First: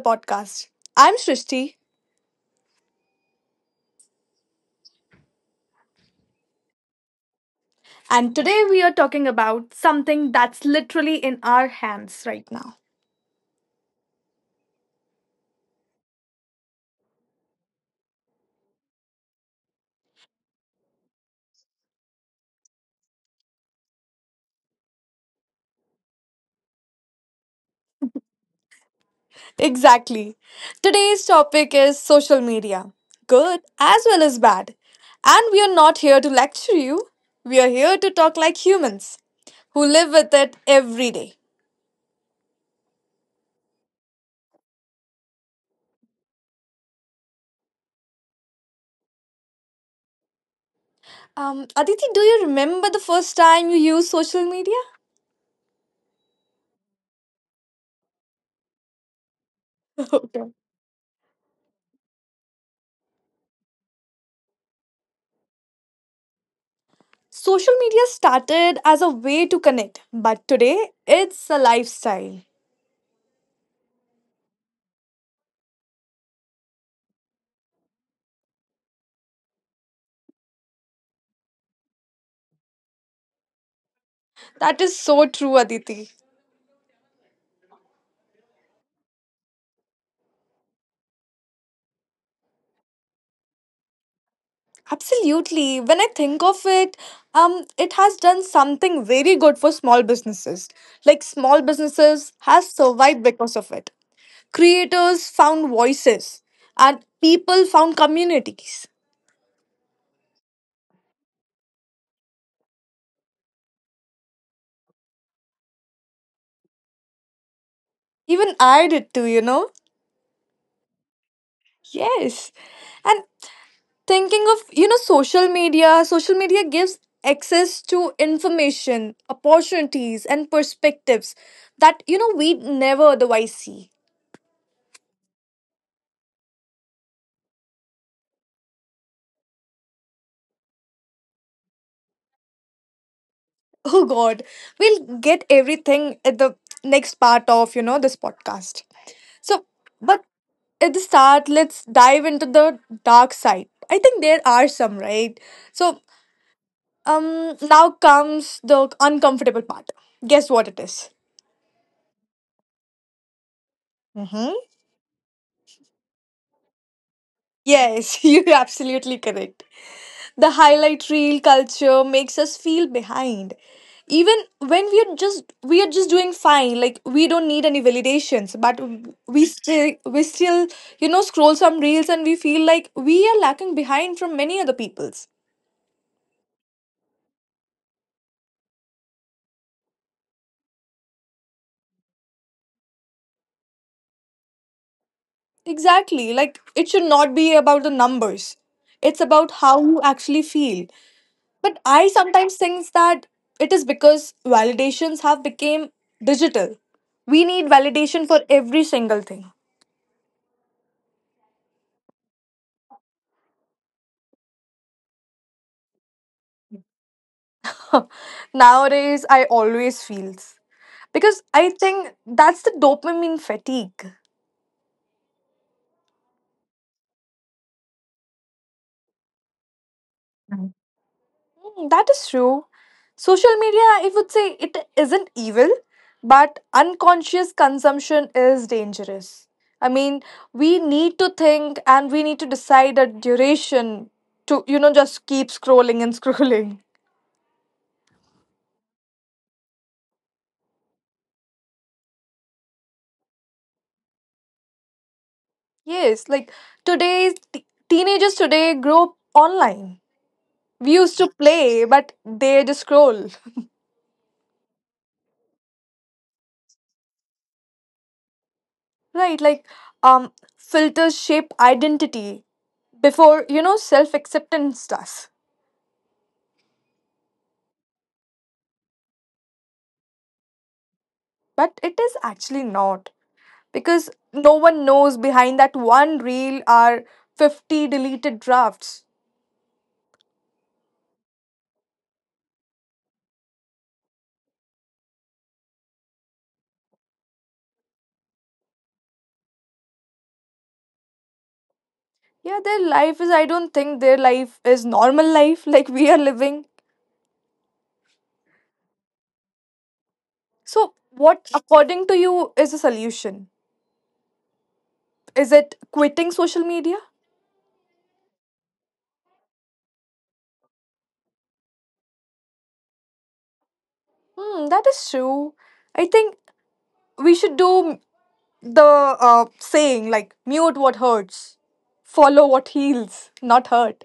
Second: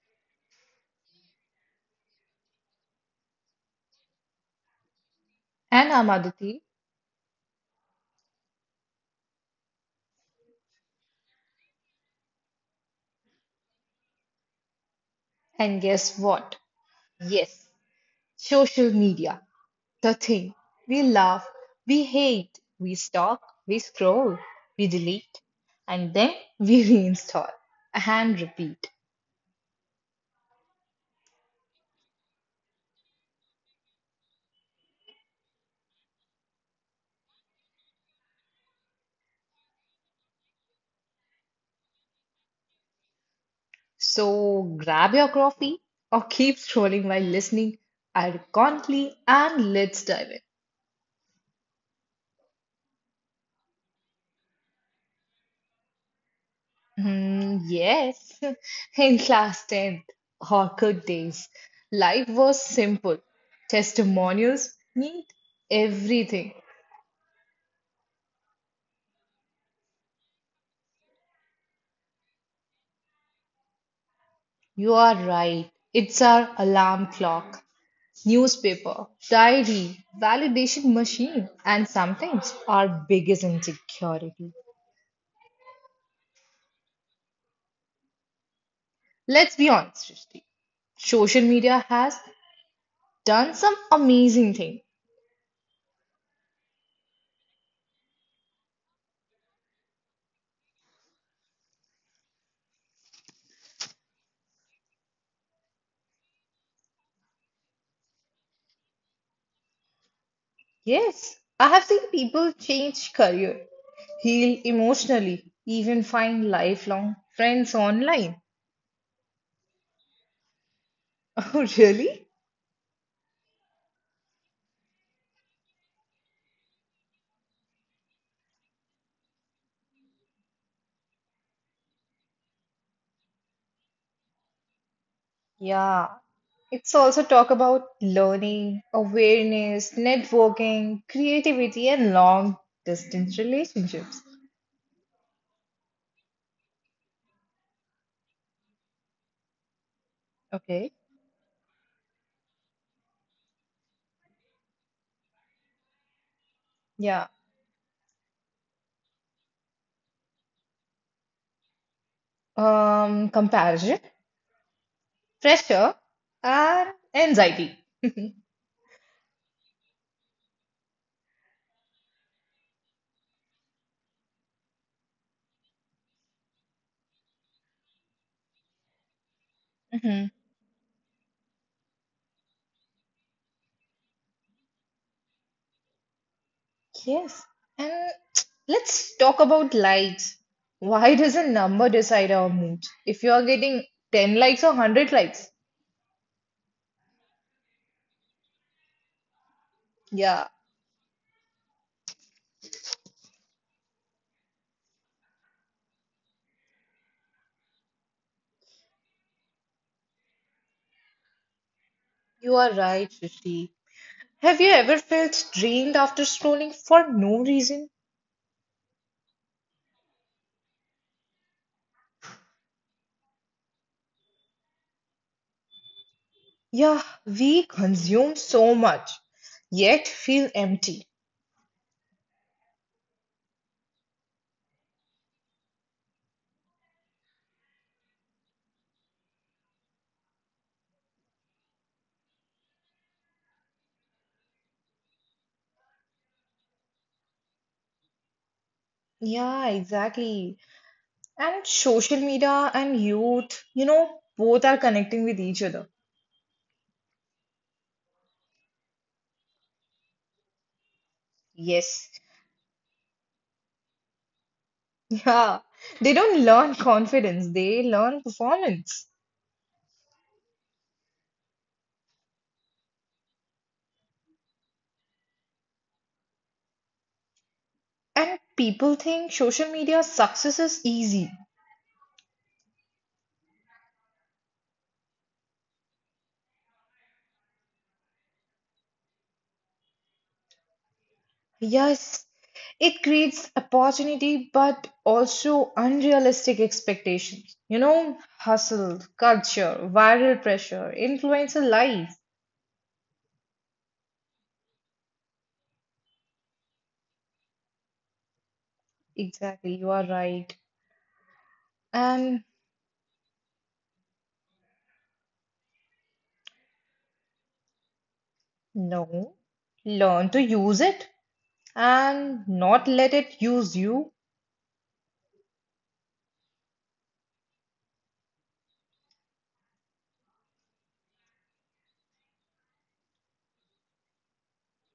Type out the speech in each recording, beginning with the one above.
podcast. I'm Srishti, And I'm Aditi, and today we are talking about something that's literally in our hands right now. and guess what? Yes, social media, the thing. We love, we hate, we stalk, we scroll, we delete, and then we reinstall and repeat. Exactly. Today's topic is social media good as well as bad. And we are not here to lecture you, we are here to talk like humans who live with it every day. So grab your coffee or keep scrolling while listening ironically and let's dive in. Aditi, do you remember the first time you used social media? Hmm, yes, in class 10th, Orchid days, Okay. life was simple. Testimonials mean everything. Social media started as a way to connect, but today it's a lifestyle. You are right. It's our alarm clock, newspaper, diary, validation machine, and sometimes our biggest insecurity. That is so true, Aditi. Let's be honest, Srishti. Social media has done some amazing thing. Absolutely. When I think of it, it has done something very good for small businesses. Like small businesses has survived because of it. Creators found voices and people found communities. Yes, I have seen people change career, heal emotionally, even find lifelong friends online. Even I did too, you know? Oh, really? Yes. And thinking of social media gives access to information, opportunities, and perspectives that we never otherwise see. Yeah. It's also talk about learning, awareness, networking, creativity, and long distance relationships. Oh god, we'll get everything at the next part of this podcast, so Okay. but at the start, let's dive into the dark side. I think there are some, right? So Yeah. um now comes the uncomfortable part. Guess what it is. Comparison, Mm-hmm. pressure, and anxiety. Yes, you're absolutely correct. The highlight reel culture makes us feel behind. Even when we are just doing fine, like we don't need any validations, but Hmm. we still scroll some reels and we feel like we are lacking behind from many other people's. Yes. And let's talk about likes. Why does a number decide our mood? If you are getting 10 likes or 100 likes, Exactly, like it should not be about the numbers. It's about yeah, how you actually feel. But I sometimes think that it is because validations have become digital. We need validation for every single thing. you are right, Srishti. Have you ever felt drained after scrolling for no reason? Nowadays, I always feels because I think that's the dopamine fatigue. Yeah, we consume so much, yet feel empty. Mm, that is true. Social media, I would say it isn't evil, but unconscious consumption is dangerous. I mean, we need to think and we need to decide a duration to, you know, just keep scrolling and scrolling. Yeah, exactly. And social media and youth, both are connecting with each other. Yes, like teenagers today grow up online. We used Yes. to play, but they just scroll. Yeah, they don't learn confidence, they learn performance. Right, like um filters shape identity before self acceptance does. And people think social media success is easy. But it is actually not, because no one knows behind that one reel are 50 deleted drafts. Yes, it creates opportunity but also unrealistic expectations. Hustle, culture, viral pressure, influencer life. Yeah, their life is, I don't think their life is normal life, like we are living. Exactly, you are right. So what And according to you is a solution? Is it quitting social media? no, learn to use it and not let it use you. Hmm, that is true. I think we should do the saying, like mute what hurts, follow what heals, not hurt.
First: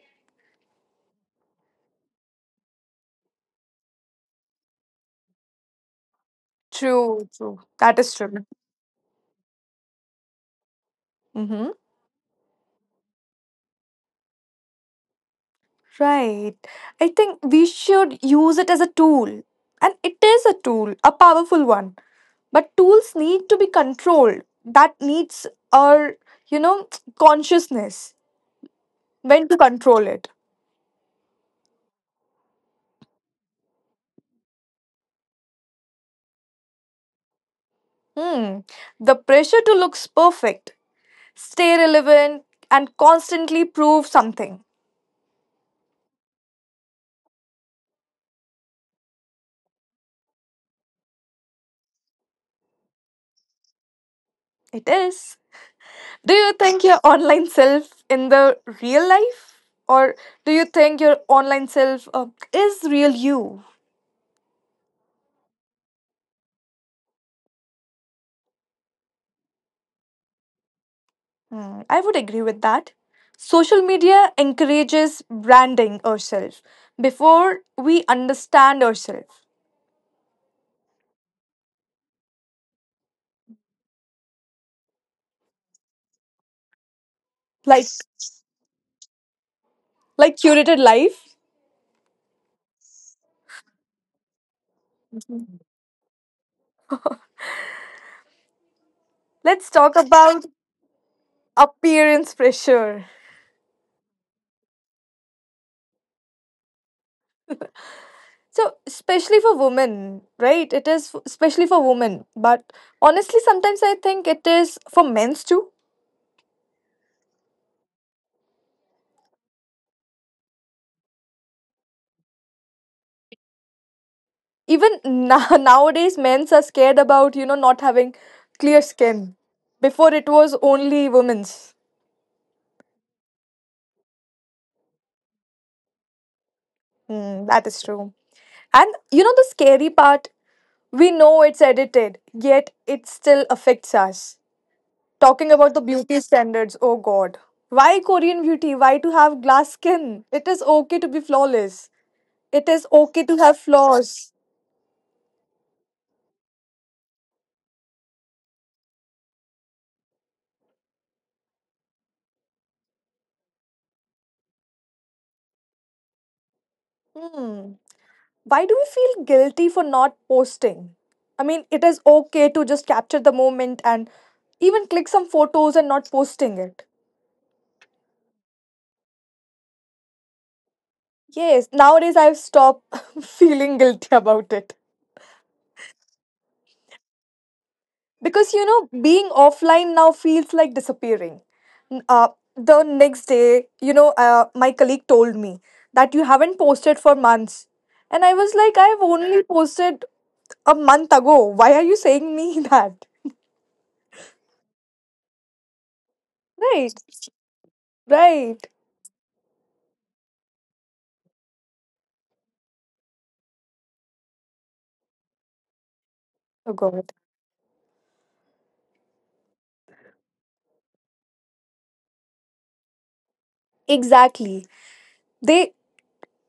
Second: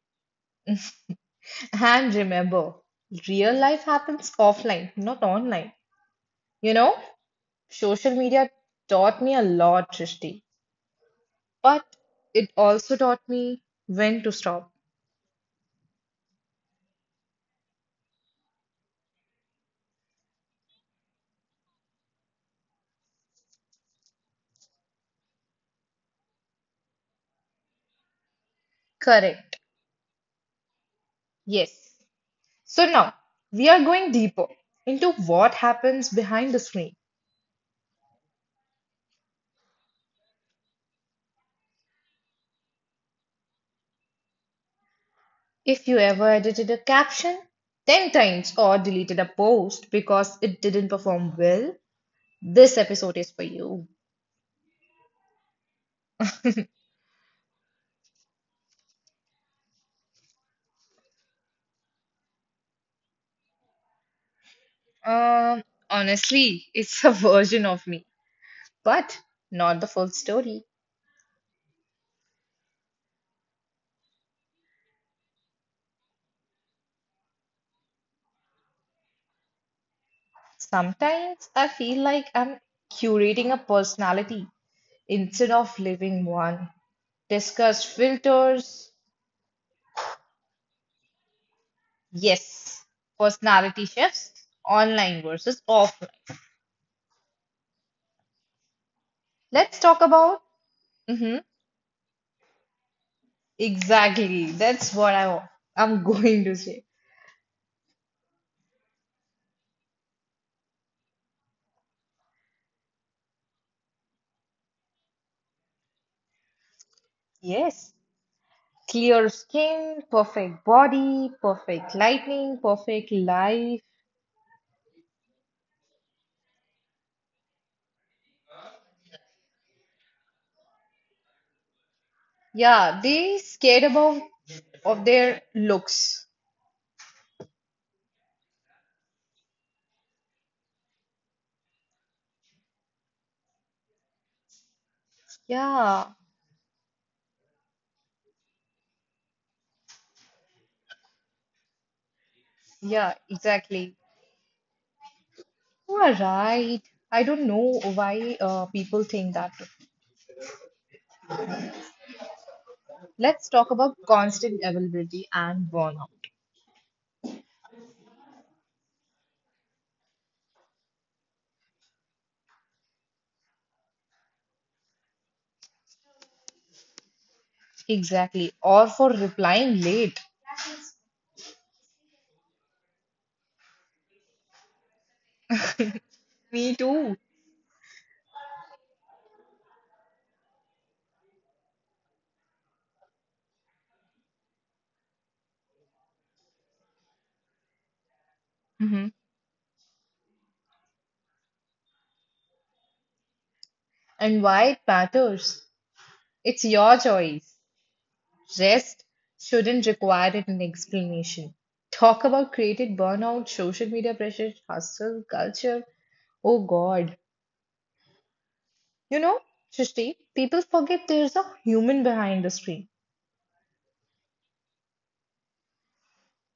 And remember, real life happens offline, not online. You know, True, true, that is Social true. media taught me a lot, Trishti, Mm-hmm. but it also taught me when to stop. Right, I think we should use it as a tool, and it is a tool, a powerful one, but tools need to be controlled. That needs our, you know, consciousness when Correct. to control it. Yes. So now we are going deeper into what happens behind the screen. Hmm. The pressure to look perfect, stay relevant, and constantly prove something. If you ever edited a caption 10 times or deleted a post because it didn't perform well, this episode is for you. It is. Do you think your online self in the real life? Or do you think your online self is real you? Um, Honestly, it's a version of me, but not the full story. Hmm, I would agree with that. Social media encourages branding ourselves before we understand ourselves. Sometimes I feel like I'm curating a personality instead of living one. Discussed Like, filters, curated life. yes, personality shifts, online versus offline. Let's Let's talk talk about. about Mhm. appearance pressure. Exactly. That's what I'm going to say. So especially for women, right? Especially for women, but honestly sometimes I think it is for men's too. Yes. Clear skin, perfect body, perfect lighting, perfect life. Even nowadays, men's are scared about, you know, not having clear skin. Before it was only women's. Yeah, they scared about of their looks. Hmm, that is true. And you know the scary part? We know it's edited, yet it still affects us. Talking about the Yeah, beauty standards, oh god. Why Korean beauty? Why to have glass skin? It is okay to be flawless. It is yeah, okay to have exactly. flaws. You are right. I don't know why people think that. Let's talk about constant availability and burnout. Hmm. Why do we feel guilty for not posting? I mean, it is okay to just capture the moment and even click some photos and not posting it. Exactly. Or for replying late. Yes, nowadays I've stopped feeling guilty about it. Me too. Because you know, being offline now feels like disappearing. N- Uh, the next day, you know, my colleague told me that you haven't posted for months. And I was like, I've Mhm. only posted a month ago. Why are you saying me that? And why it matters. It's your Right, choice. right. Rest shouldn't require it an explanation. Talk about created burnout, social media pressure, hustle, culture. Oh Oh God. God. You know, Srishti, people forget there's a human behind the screen. Exactly. They,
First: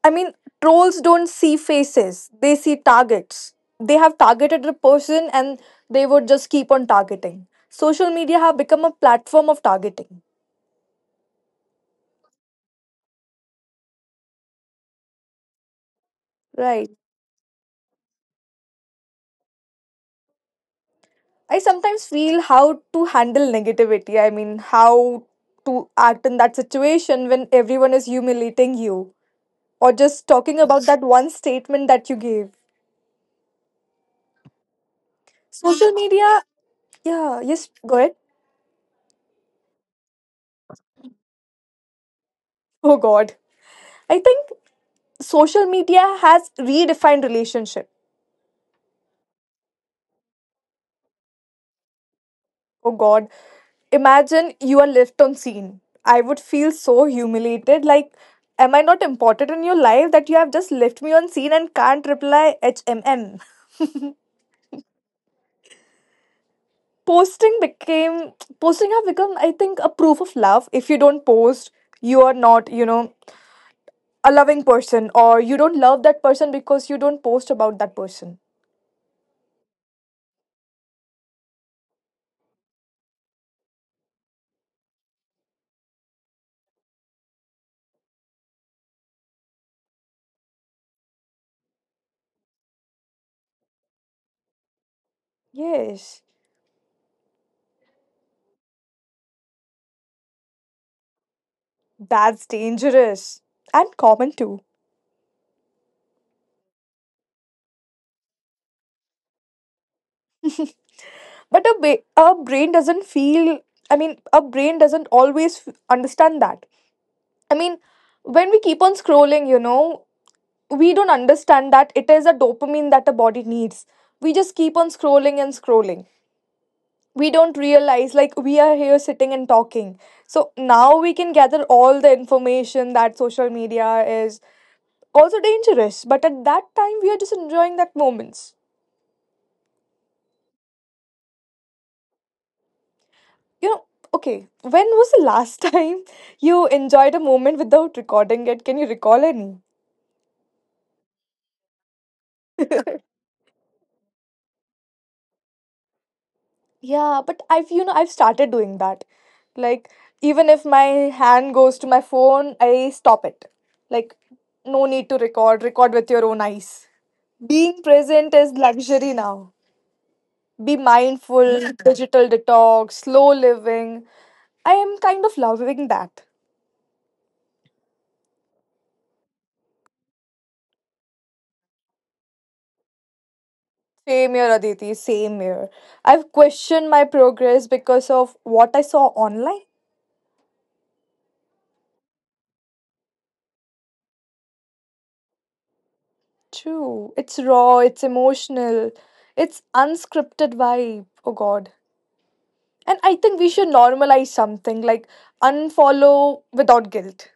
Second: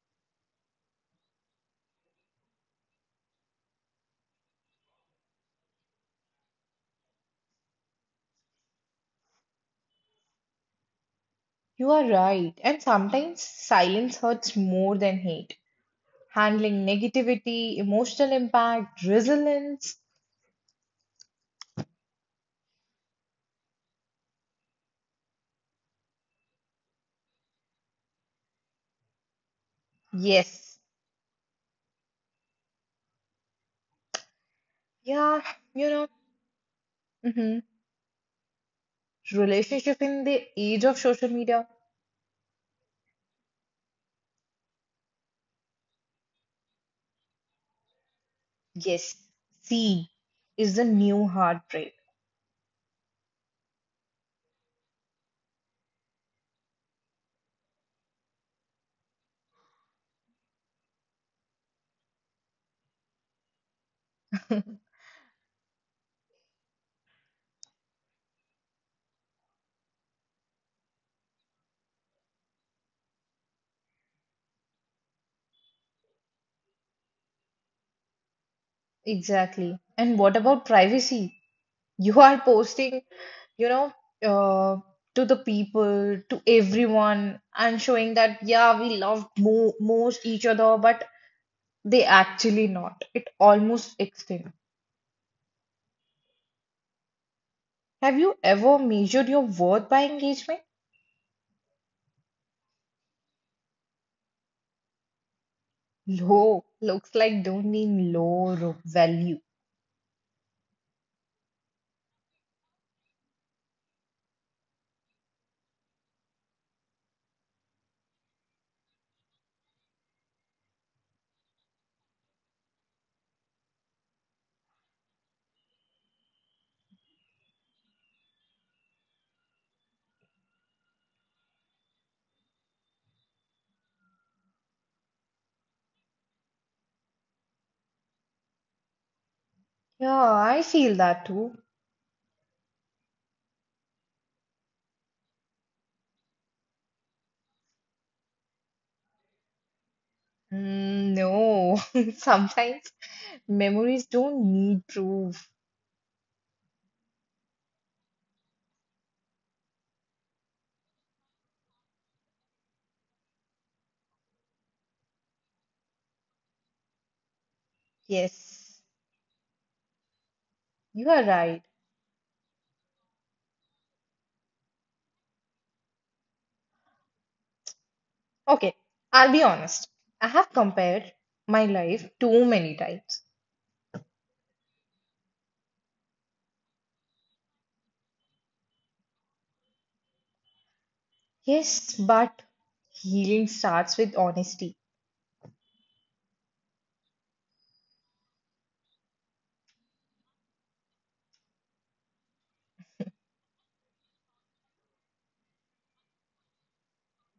I mean, trolls don't see faces, they see targets. They have targeted a person and they would just keep on targeting. Social media have become a platform of targeting. You are right. And sometimes silence hurts more than hate. Handling Right. negativity, emotional impact, resilience. I sometimes feel how to handle negativity. I mean, how to act in that situation when everyone is humiliating you or just talking Yes. about that one statement that you gave. Yeah, you Social know, media, yeah, mhm. yes, go ahead. Relationship in the age of social media. Oh God. I think social media has redefined relationship. Yes, see, is the new heartbreak. Oh god, imagine you are left on scene. I would feel so humiliated, like am I not important in your life that you have just left me on scene and can't reply? Hmm. posting became Posting have become, I think, a proof of love. If you don't post, you are not, you know, a loving person, or you don't love that person because you don't post about that person. Exactly. And what about privacy? You are posting, you know, uh, to the people, to everyone, and showing that, yeah, we love mo most each other, but they actually not. It almost extinct. Yes, Have you ever measured your worth by engagement? that's dangerous and common too. Low looks like don't mean low value. But our brain doesn't feel, I mean our brain doesn't always understand that. I mean, when we keep on scrolling, you know, we don't understand that it is a dopamine that the body needs. We just keep on scrolling and scrolling. We don't realize, like we are here sitting and talking, so now we can gather all the information that social media is also dangerous, but at that time we are just enjoying that moments. Yeah, I feel that too. You know, okay, when was the last time you enjoyed a moment without recording it? Can you recall any? Mm, no, sometimes memories don't need proof. Yeah, but I've, you know, I've started doing that. Like, even if my hand goes to my phone, I stop it. Like, no need to record, record with your own eyes. Being present is Yes, luxury now. Be you are right. mindful, digital detox, slow living. I am kind of loving that. Okay, I'll be honest. I have compared my life too many times. Same here, Aditi. Same here. I've questioned my progress because of what I saw online. Yes, but healing starts with honesty. True. It's raw, it's emotional, it's unscripted vibe. Oh, God. And I think we should normalize something like unfollow without guilt.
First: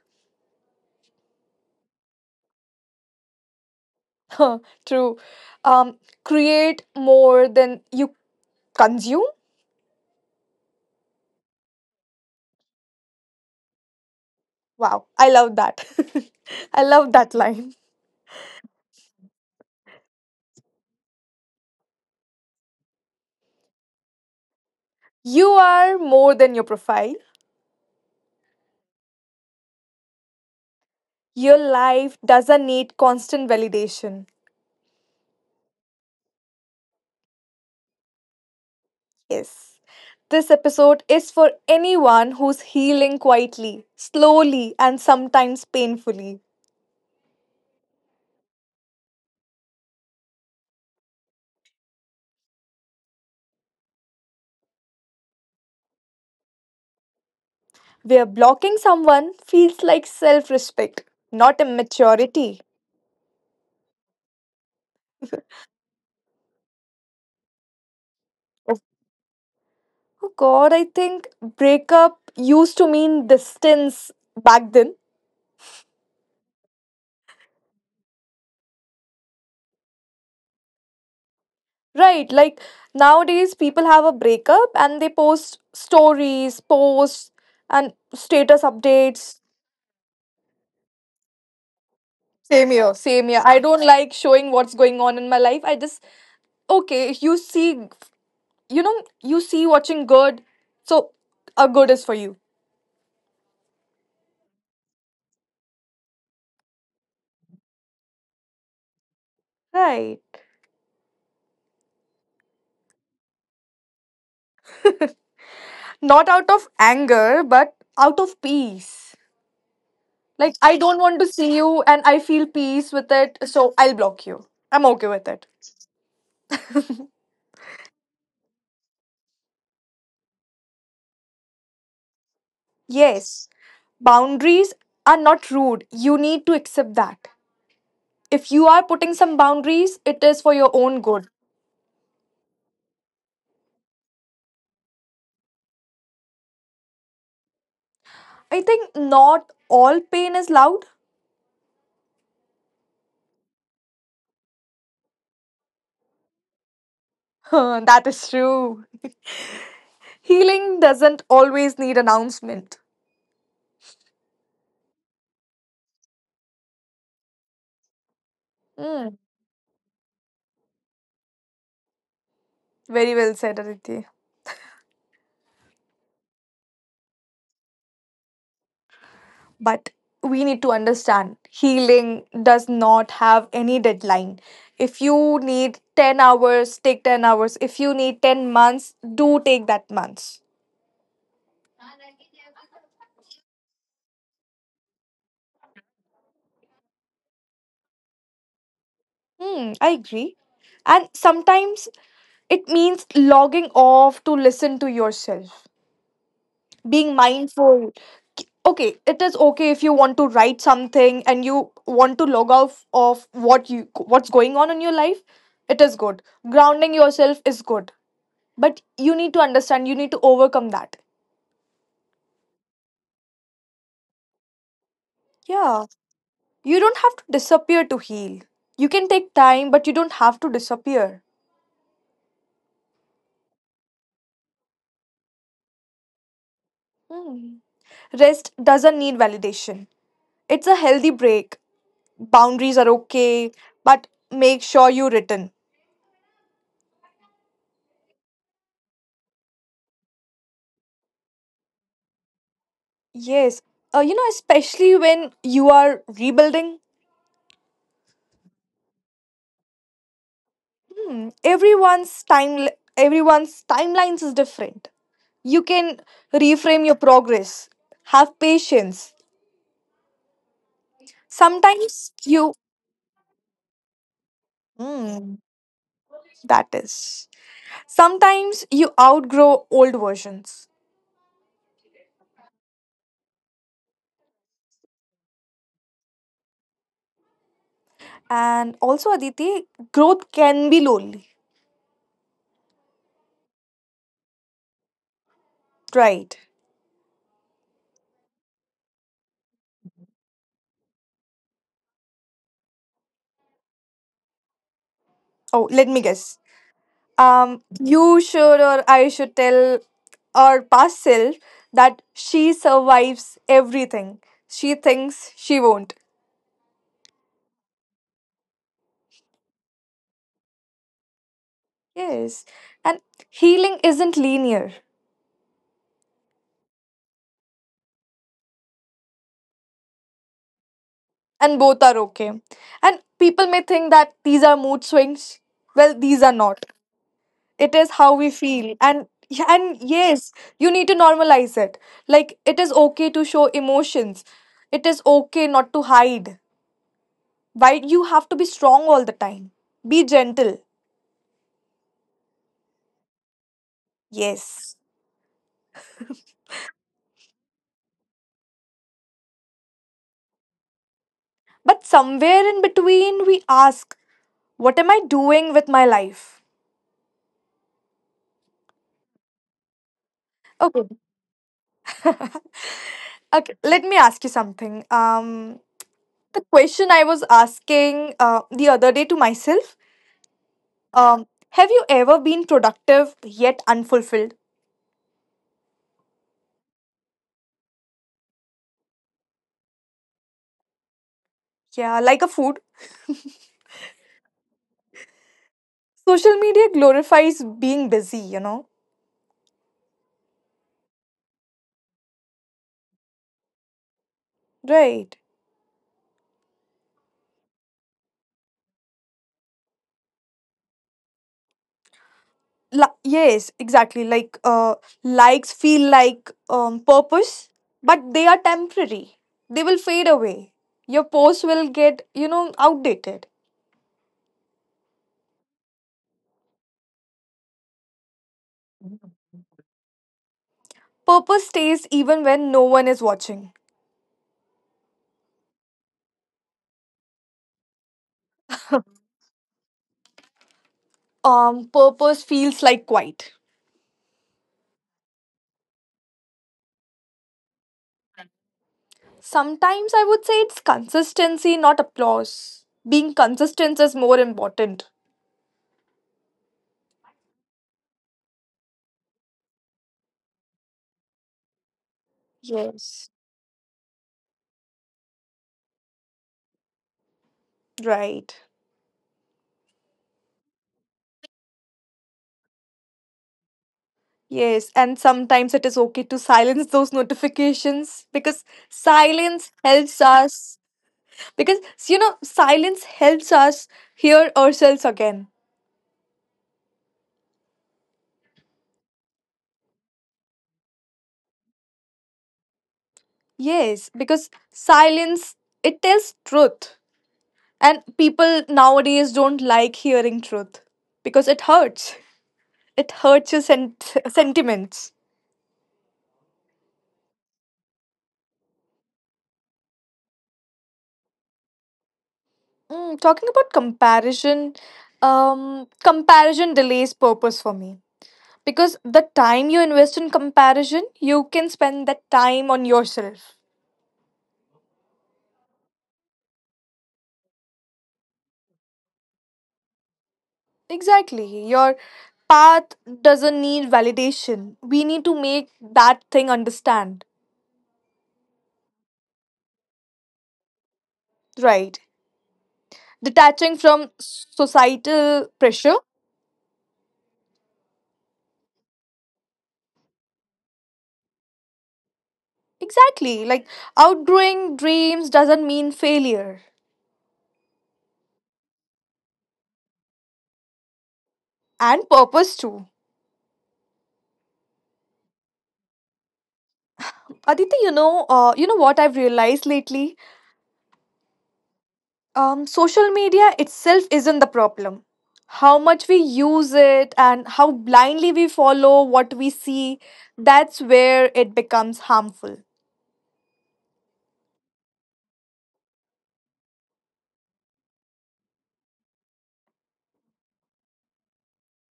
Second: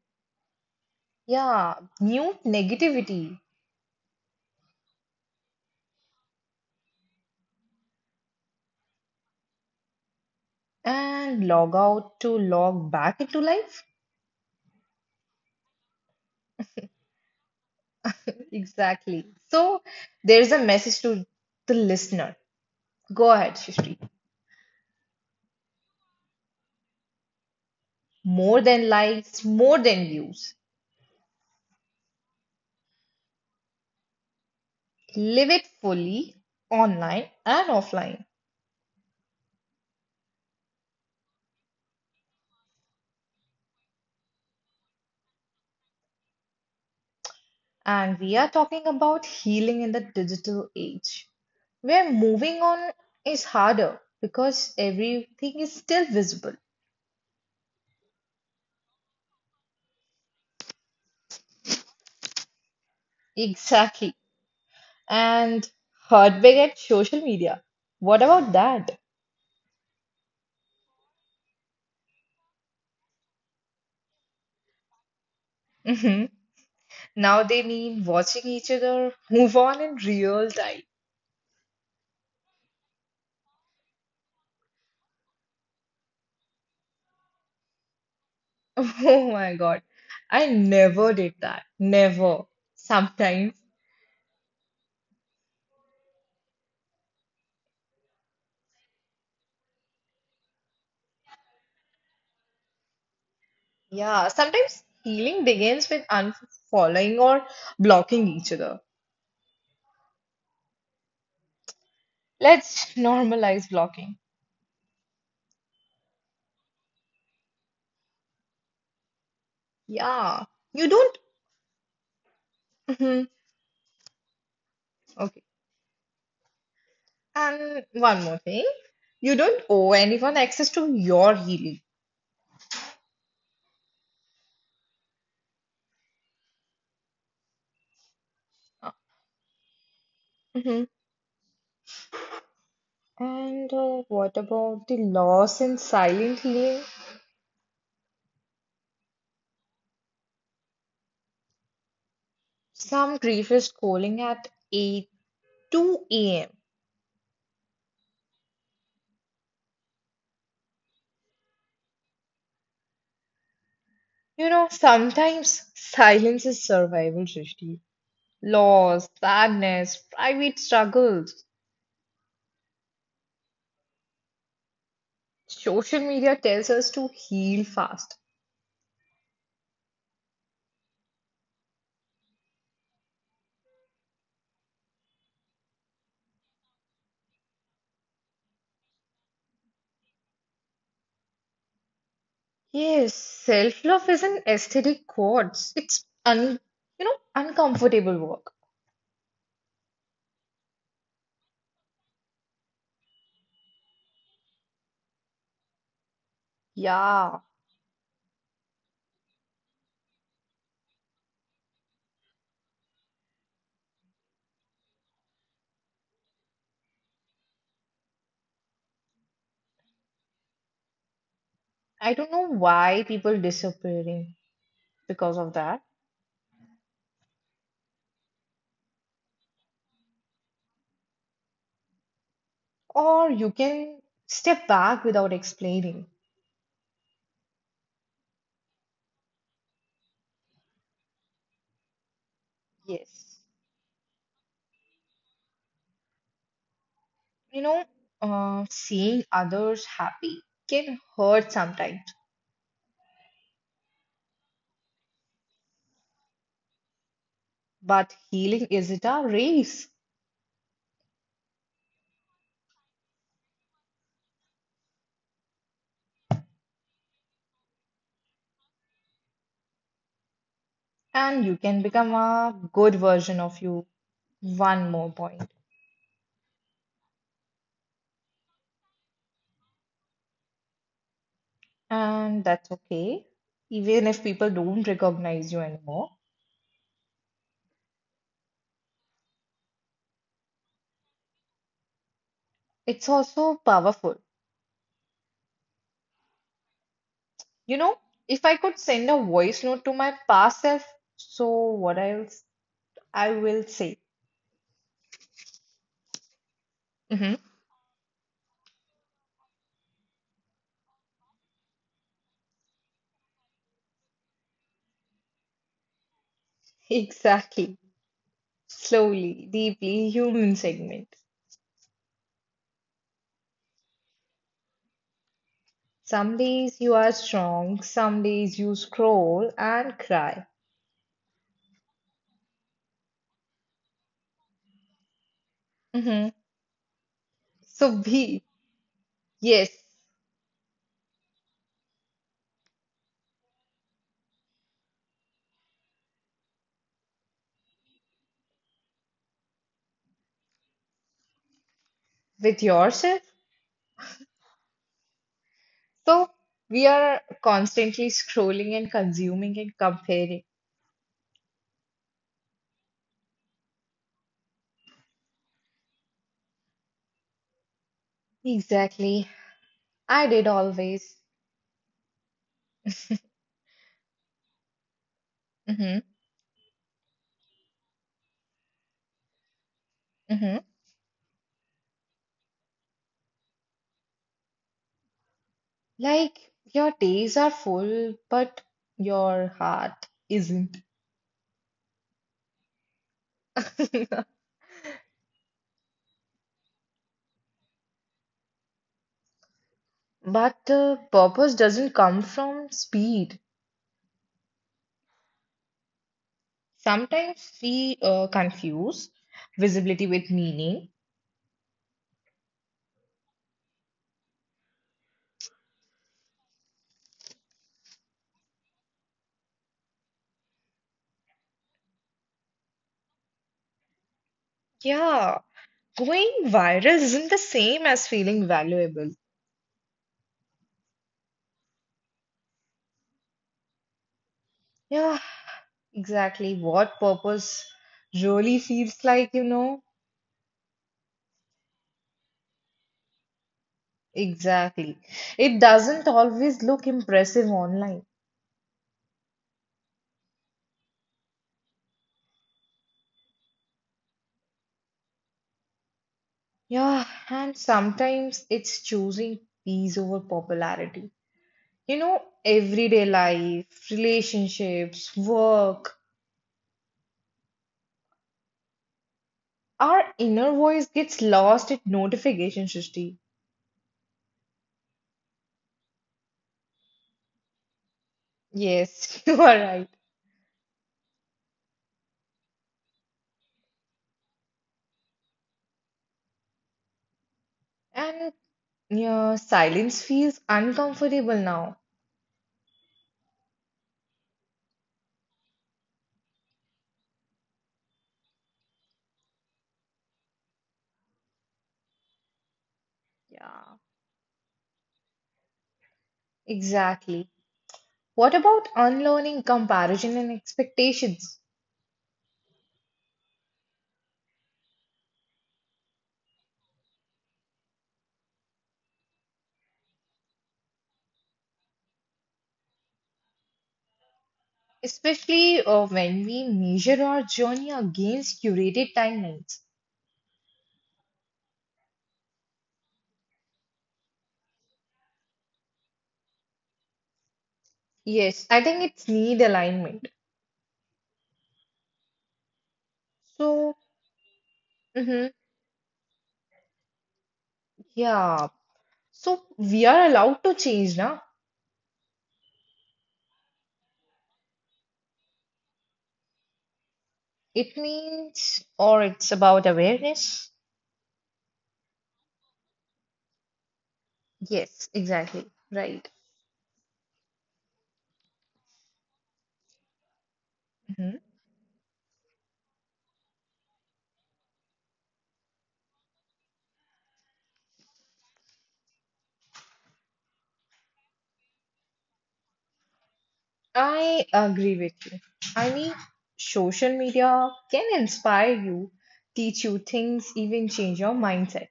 Yeah, mute negativity True. Um, Create more than you consume. and log out to log back into life. Wow. I love that. I love that line. Exactly. So there's a message to the listener. Go ahead, Shishri. You are more than your profile. More than likes, more than views. Your life doesn't need constant validation. Live it fully online and offline. Yes. This episode is for anyone who's healing quietly, slowly, and sometimes painfully. And we are talking about healing in the digital age where moving on is harder because everything is still visible. Where blocking someone feels like self respect, not immaturity. Exactly. And heartbreak at social media. What about that? Oh god, I think breakup used to mean distance back then. Hmm. Now they mean watching each other move on in real time. Right, like nowadays people have a breakup and they post stories, posts, and status Oh updates. my God. I never did that. Never. Same here, same here. I Sometimes. don't like showing what's going on in my life. I just okay if you see, you know, you see watching good, so a good is for you. Yeah, sometimes healing begins with unfollowing or blocking each other. Right, Let's normalize blocking. not out of anger but out of peace. Yeah, Like I you don't want don't. to see you and I feel peace with Mhm. it, so I'll block you. I'm okay with it. Okay. And one more thing, you don't owe anyone access to your healing. Yes, boundaries are not rude. You need to accept that if you are Ah, putting some boundaries it is for your mhm. own good. And what about the loss in silent healing? I think not all pain is loud. Some grief is calling at 8, 2 a.m. That is true. Healing doesn't always need announcement. Sometimes silence is survival, Srishti. Loss, Mm, sadness, private struggles. very well said, Aditi. Social media tells us to heal fast. But we need to understand healing does not have any deadline. If you need 10 hours, take 10 hours. If you need 10 months, do take that months. Yes, self-love is an aesthetic quartz. It's un, uncomfortable work. Hmm, I agree. And sometimes it means logging off to listen to yourself. Being Yeah, mindful, okay, it is okay if you want to write something and you want to log off of what you, what's going on in your life, it is good. Grounding yourself is good, but you need to understand you need to overcome that. I don't know why people disappearing because of that. Yeah, you don't have to disappear to heal. You can take time, but you don't have to disappear. Or you can step back without explaining. Hmm. Rest doesn't need validation. It's a healthy break. Boundaries are Yes, okay, but make sure you return. you know, seeing others happy can hurt sometimes, Yes. You know, especially when you are rebuilding, but healing isn't a race. hmm, everyone's timelines is different. You can reframe your progress. Have patience. And you can Sometimes become you, a good version of you. One more hmm, point. that is. Sometimes you outgrow old versions. And that's okay. Even if people don't recognize you anymore, And also Aditi, growth can be lonely. it's also powerful. Right. You know, if I could send a voice note to my past self, so what else I will say? Oh, let me guess. Mhm. You should, or I should tell our past self that she survives everything. She thinks she won't. Exactly. Slowly, deeply human segment. Yes. And healing isn't linear, Some days you are strong, some days you scroll and cry. and both are okay. And people may think that these are mood swings. Well, these are Mhm. not. It is So how we be, feel. And yes, yes, you need to normalize it. Like it is okay to show emotions. It is okay not to hide. Why you have to be strong all the time? Be gentle. with yourself. Yes. So we are constantly scrolling and consuming and comparing. But somewhere in between, we ask, what am I doing with my life? Exactly. I did Okay. always. Okay. Let me ask you something. Hmm. The question I was asking the other day to myself. Hmm. Have you ever been productive yet unfulfilled? Like your days are full, but your heart isn't. Yeah, like a food. Social media glorifies being busy, you know. But purpose doesn't come from speed. Right. Sometimes we confuse visibility with meaning. Yes, exactly, like likes feel like purpose, but they are temporary, they will fade away, your post will get outdated. Yeah, going viral isn't the same as feeling valuable. Purpose stays even when no one is watching. Yeah, exactly what purpose really feels like, you know? Purpose feels like quiet. Exactly. It doesn't always look impressive online. Sometimes I would say it's consistency, not applause. Being consistent is more important. Yeah, and sometimes it's choosing peace over popularity. Yes. Everyday life, relationships, work, Right. our inner voice gets lost at notification, Srishti. Yes, and sometimes it is okay to silence those notifications because Yes, you are silence right. helps us. Because, you know, silence helps us hear ourselves again. And yeah, silence feels uncomfortable now. Yes, because silence, it tells truth, and people nowadays don't like hearing truth because it hurts. It hurts your Yeah. Sentiments. Exactly. What about unlearning comparison and expectations, Mm, talking about comparison, comparison delays purpose for me, because the time you invest in comparison you can spend that time on yourself. especially when we measure our journey against curated timelines? Exactly. Your path doesn't need validation. We need to make that thing understand. Yes, I think it's need alignment. Right. Detaching So, from mhm, societal pressure. yeah, so we are allowed to change now. Exactly, like outgrowing dreams doesn't mean failure. It means, or it's about awareness. And purpose too. Yes, exactly, right. Aditi, you know what I've realized lately. Mhm. Social media itself isn't the problem. How much we use it and how blindly we follow what we see, that's where it becomes harmful. I agree with you. I mean, social media can inspire you, teach you things, even change your mindset.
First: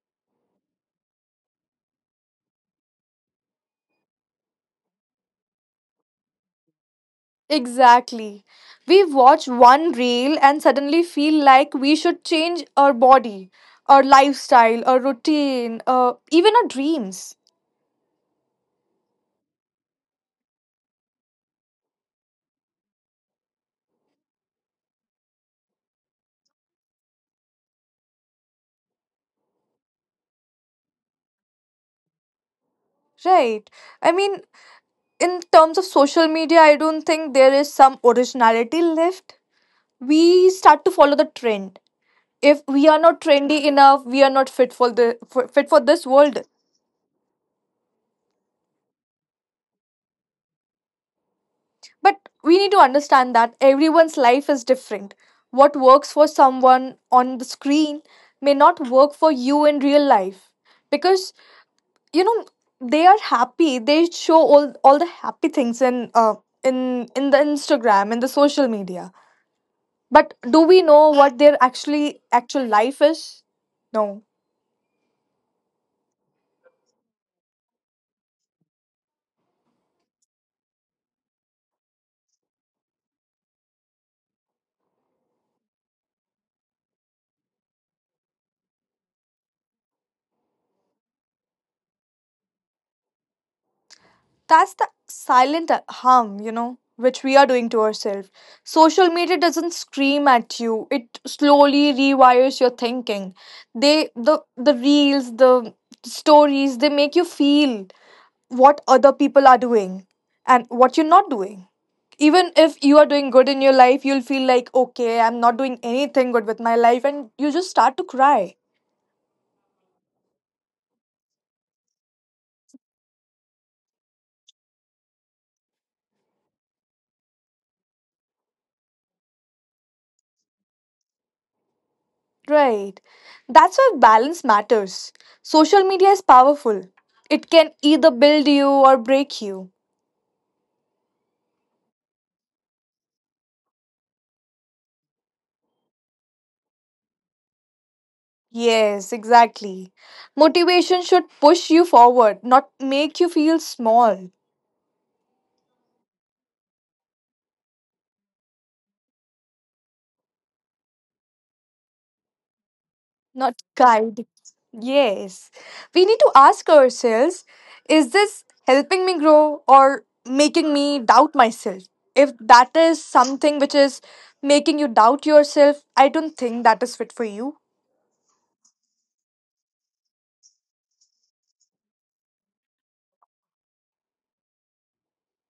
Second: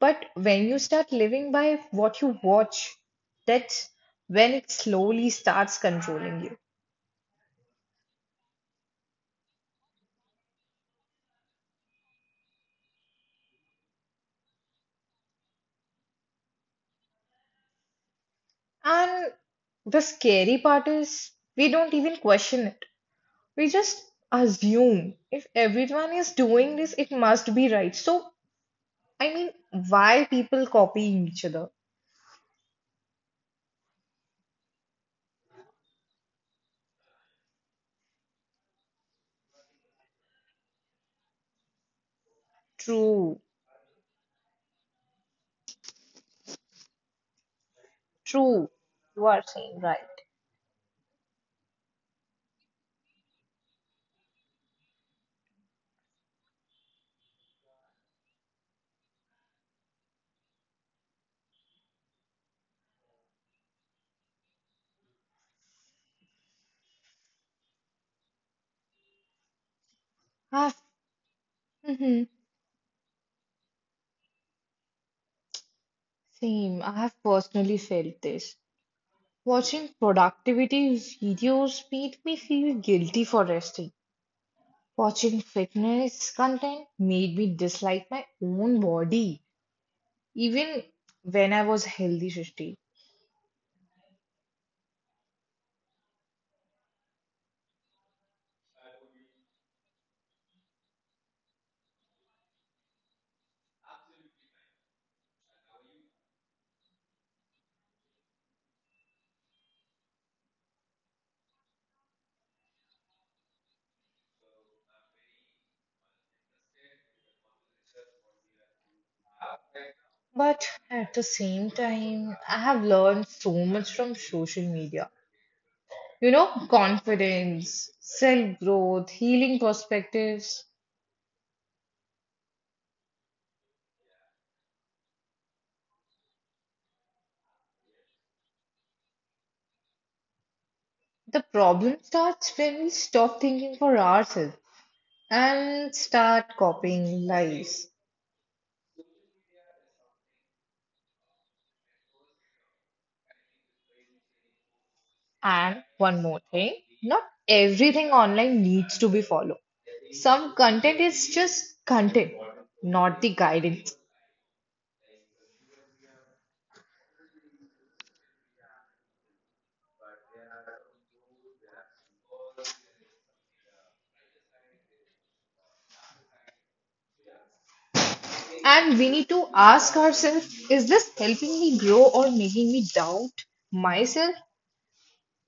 But when you start living by what you watch, that's when it slowly starts controlling you. Exactly. We watch one reel and suddenly feel like we should change our body, our lifestyle, our routine, even our dreams. And the scary part is we don't even question it. We just assume if everyone is doing this, it must be right. So, I mean, why people copying each other? Right. I mean, in terms of social media, I don't think there is some originality left. We start to follow the trend. If we are not True, trendy enough, we are not fit fit for this world. true. You are saying right. But we need to understand that everyone's life is different. What works for someone on the screen may not work for you in real life. Because, you know, they are happy, they show all the happy things in in the Instagram, in the social media. But do we I've, know what their mhm. actual life is? No. Same. I have personally felt this. Watching productivity videos made me feel guilty for resting. Watching fitness content made me dislike my own body, even when I was healthy, Srishti. That's the silent harm, you know, which we are doing to ourselves. Social media doesn't scream at you. It slowly rewires your thinking. They, the reels, the stories, they make you feel what other people are doing and what you're not doing. Even if you are doing good in your life, you'll feel like, okay, I'm not doing anything good with my life, and you just start to cry. But at the same time, I have learned so much from social media. Confidence, self growth, healing perspectives. Right. That's why balance matters. Social media is powerful. It can either build you or break you. The problem starts when we stop thinking for ourselves and start copying lives. Yes, exactly. Motivation should push you forward, not make you feel small, And one more thing, not everything online needs to be followed. Some content is just content, not the not guidance. guide. Yes. We need to ask ourselves, is this helping me grow or making me doubt myself? If that is something which is making you doubt yourself, I don't think that is fit for you. And we need to ask ourselves is this helping me grow or making me doubt myself?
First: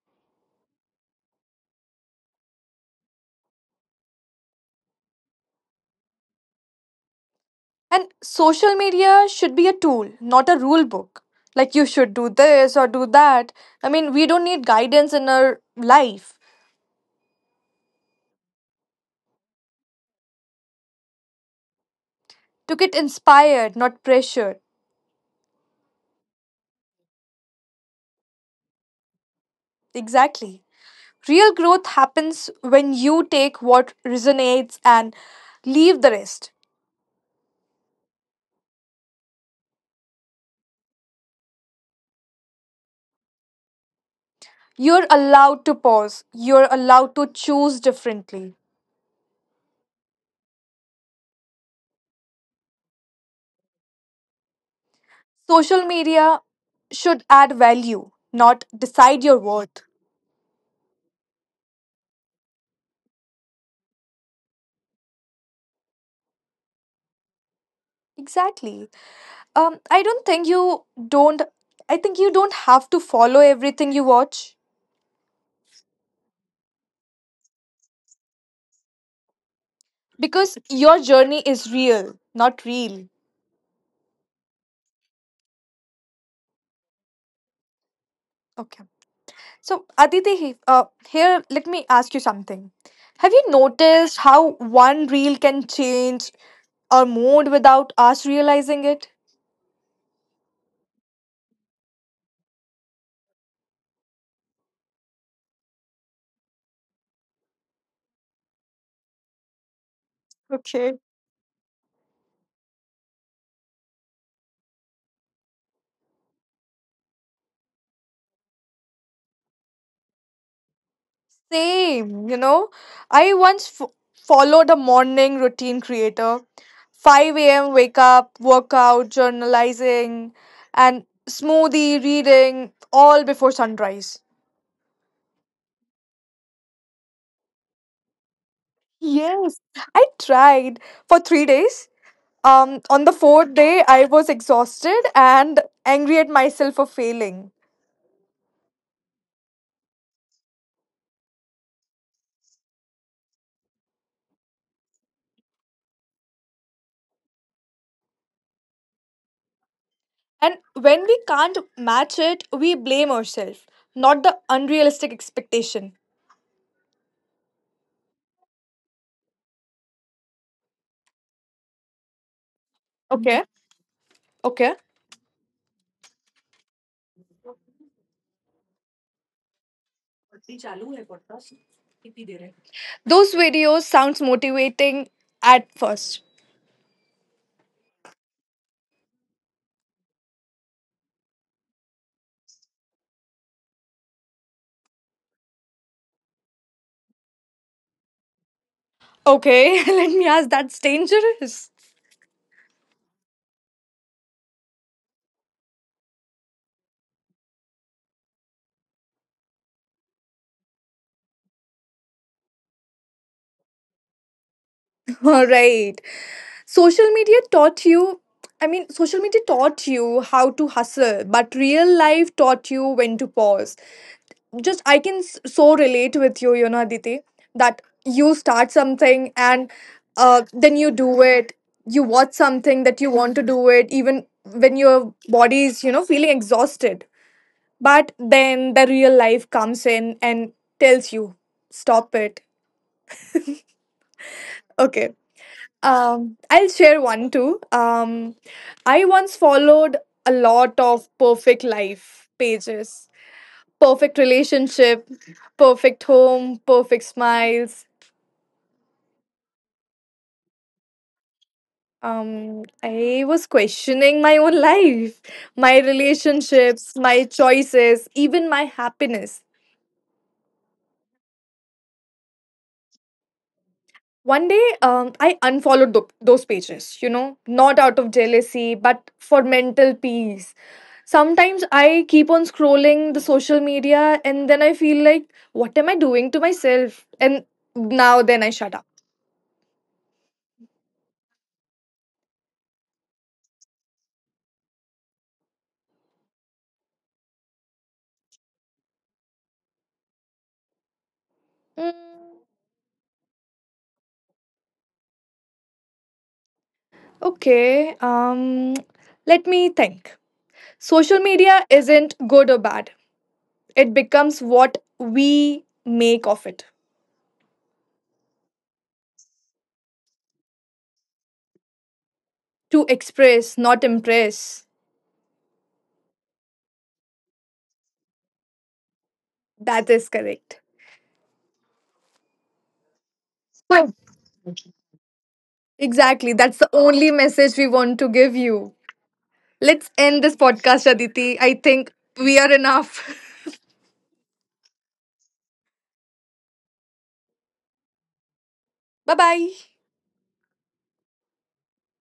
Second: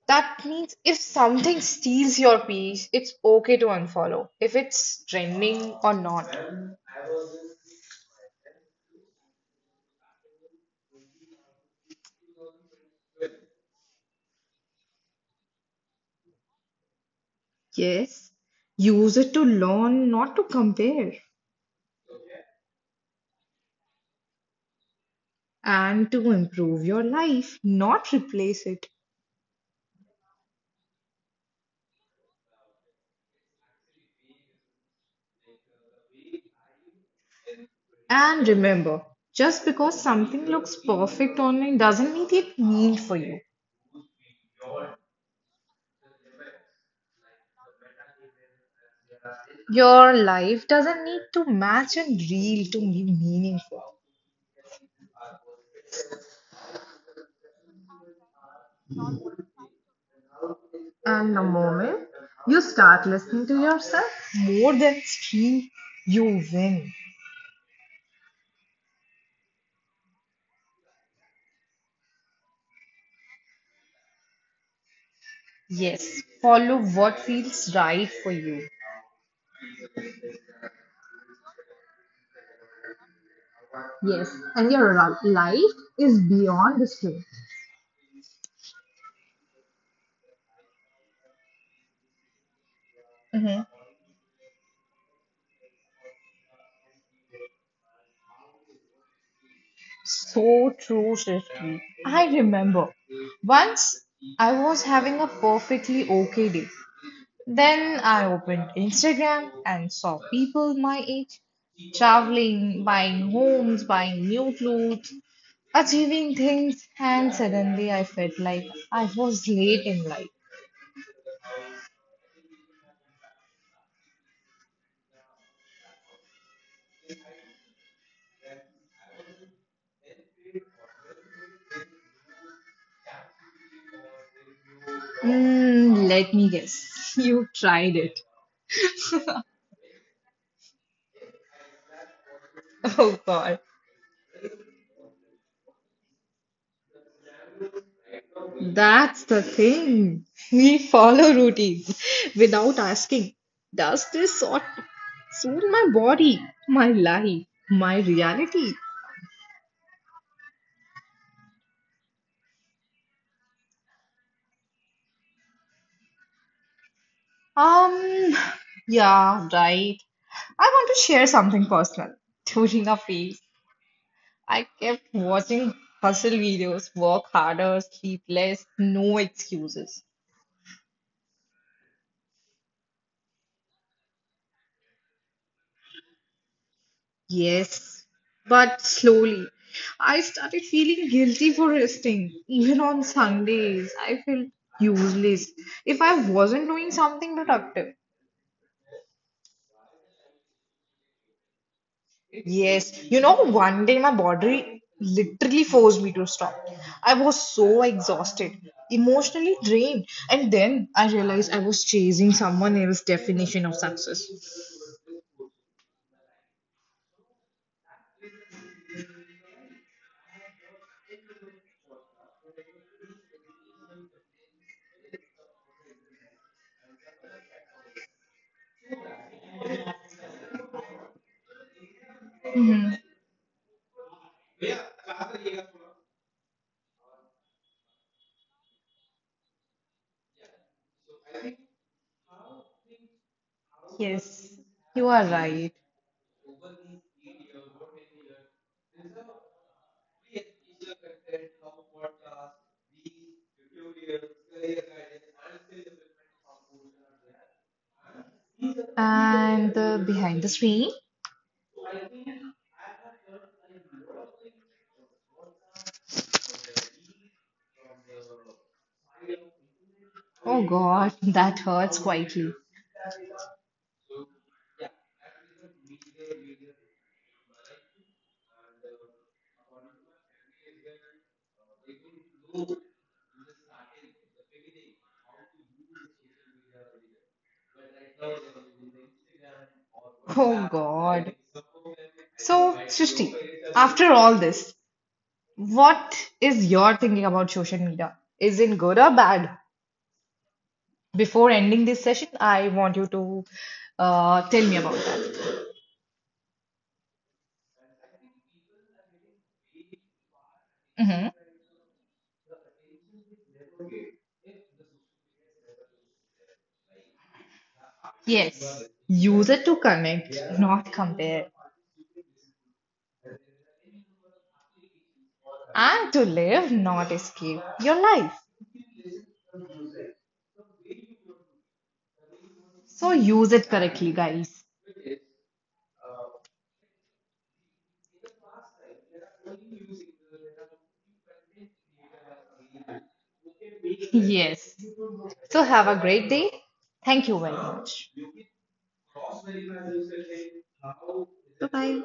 That means if something steals your peace, it's okay to unfollow, if it's trending or not. And social media should be a tool, not a rule book. Like, you should do this or do that. I mean, we don't need guidance in our life, Yes, use it to learn, not to compare, to get inspired, not pressured. and to improve your life, not replace it. Exactly. Real growth happens when you take what resonates and leave the rest. And remember, just because something looks perfect online doesn't mean it mean for you. You're allowed to pause, you're allowed to choose differently. Your life doesn't need to match and reel to be meaningful. Social media should add value, not decide your worth. And the moment you start listening to yourself, more than stream, you win. Exactly. I don't think you don't. I think you don't have to follow everything you watch Yes, follow what feels right for you. because your journey is real, not real. Yes, and your life is beyond the screen. Okay. So, Aditi, here, let me ask you something. Have you Mm-hmm. noticed how one reel can change our mood without us realizing it? So true, Srishti. I remember once I was having a perfectly okay day. Then I opened Instagram and saw people Okay. my age traveling, buying homes, buying new clothes, achieving things, and suddenly I felt like I was late in life. Same, you know. I once followed a morning routine creator. 5 a.m. wake up, workout, journalizing, and smoothie, reading, all before sunrise. Mm, let me guess, you tried it. Yes. I tried for 3 days. On the Oh fourth God. day, I was exhausted and angry at myself for failing. That's the thing. We follow routines without asking, does this sort suit my body, my life, my reality? And when we can't match it, we blame ourselves, not the unrealistic expectation. Um, yeah, right. I want to share something personal. During a phase, Okay. I Okay. kept watching hustle videos, work harder, sleep less, no excuses. Those videos sounds motivating at first. Yes, but slowly. I started feeling guilty for resting. Even on Sundays, I felt useless if I wasn't doing something productive. Okay, let me ask, that's dangerous. Yes, one day my body literally forced me to stop. I was so exhausted, emotionally drained, and then I realized I was chasing someone else's definition of success. All right. Social media taught you I mean, social media taught you how to hustle, but real life taught you when to pause. Just I can so relate with you, you know, Aditi, that you start something and then you do it. You watch something that you want to do it even when your body is, you know, feeling exhausted. But then the real life comes in and tells you, stop it. Yes, you Okay. are right. I'll share one too. I once followed a lot of perfect life pages, perfect relationship, perfect home, perfect smiles. And the behind the screen. I was questioning my own life, my relationships, my choices, even my happiness. Oh God, that hurts quietly. One day, I unfollowed those pages, you know, not out of jealousy, but for mental peace. Sometimes I keep on scrolling the social media and then I feel like, what am I doing to myself? And now then I shut up. Oh God. So, Srishti, after all this, what is your thinking about social media? Is it good or bad? Before ending this session, Mm, I want you to tell me about it. okay, let me think. Social Hmm. media isn't good or bad, it becomes what we make of it. Yes. Use it to connect, not compare. To express, not impress. And to live, not escape your life. That is correct. So use it correctly, guys. Exactly. That's the only message we want to give you. Let's end this podcast, Aditi. I think we are enough. Yes. So have a great day. Thank you very much. Bye bye. Bye bye.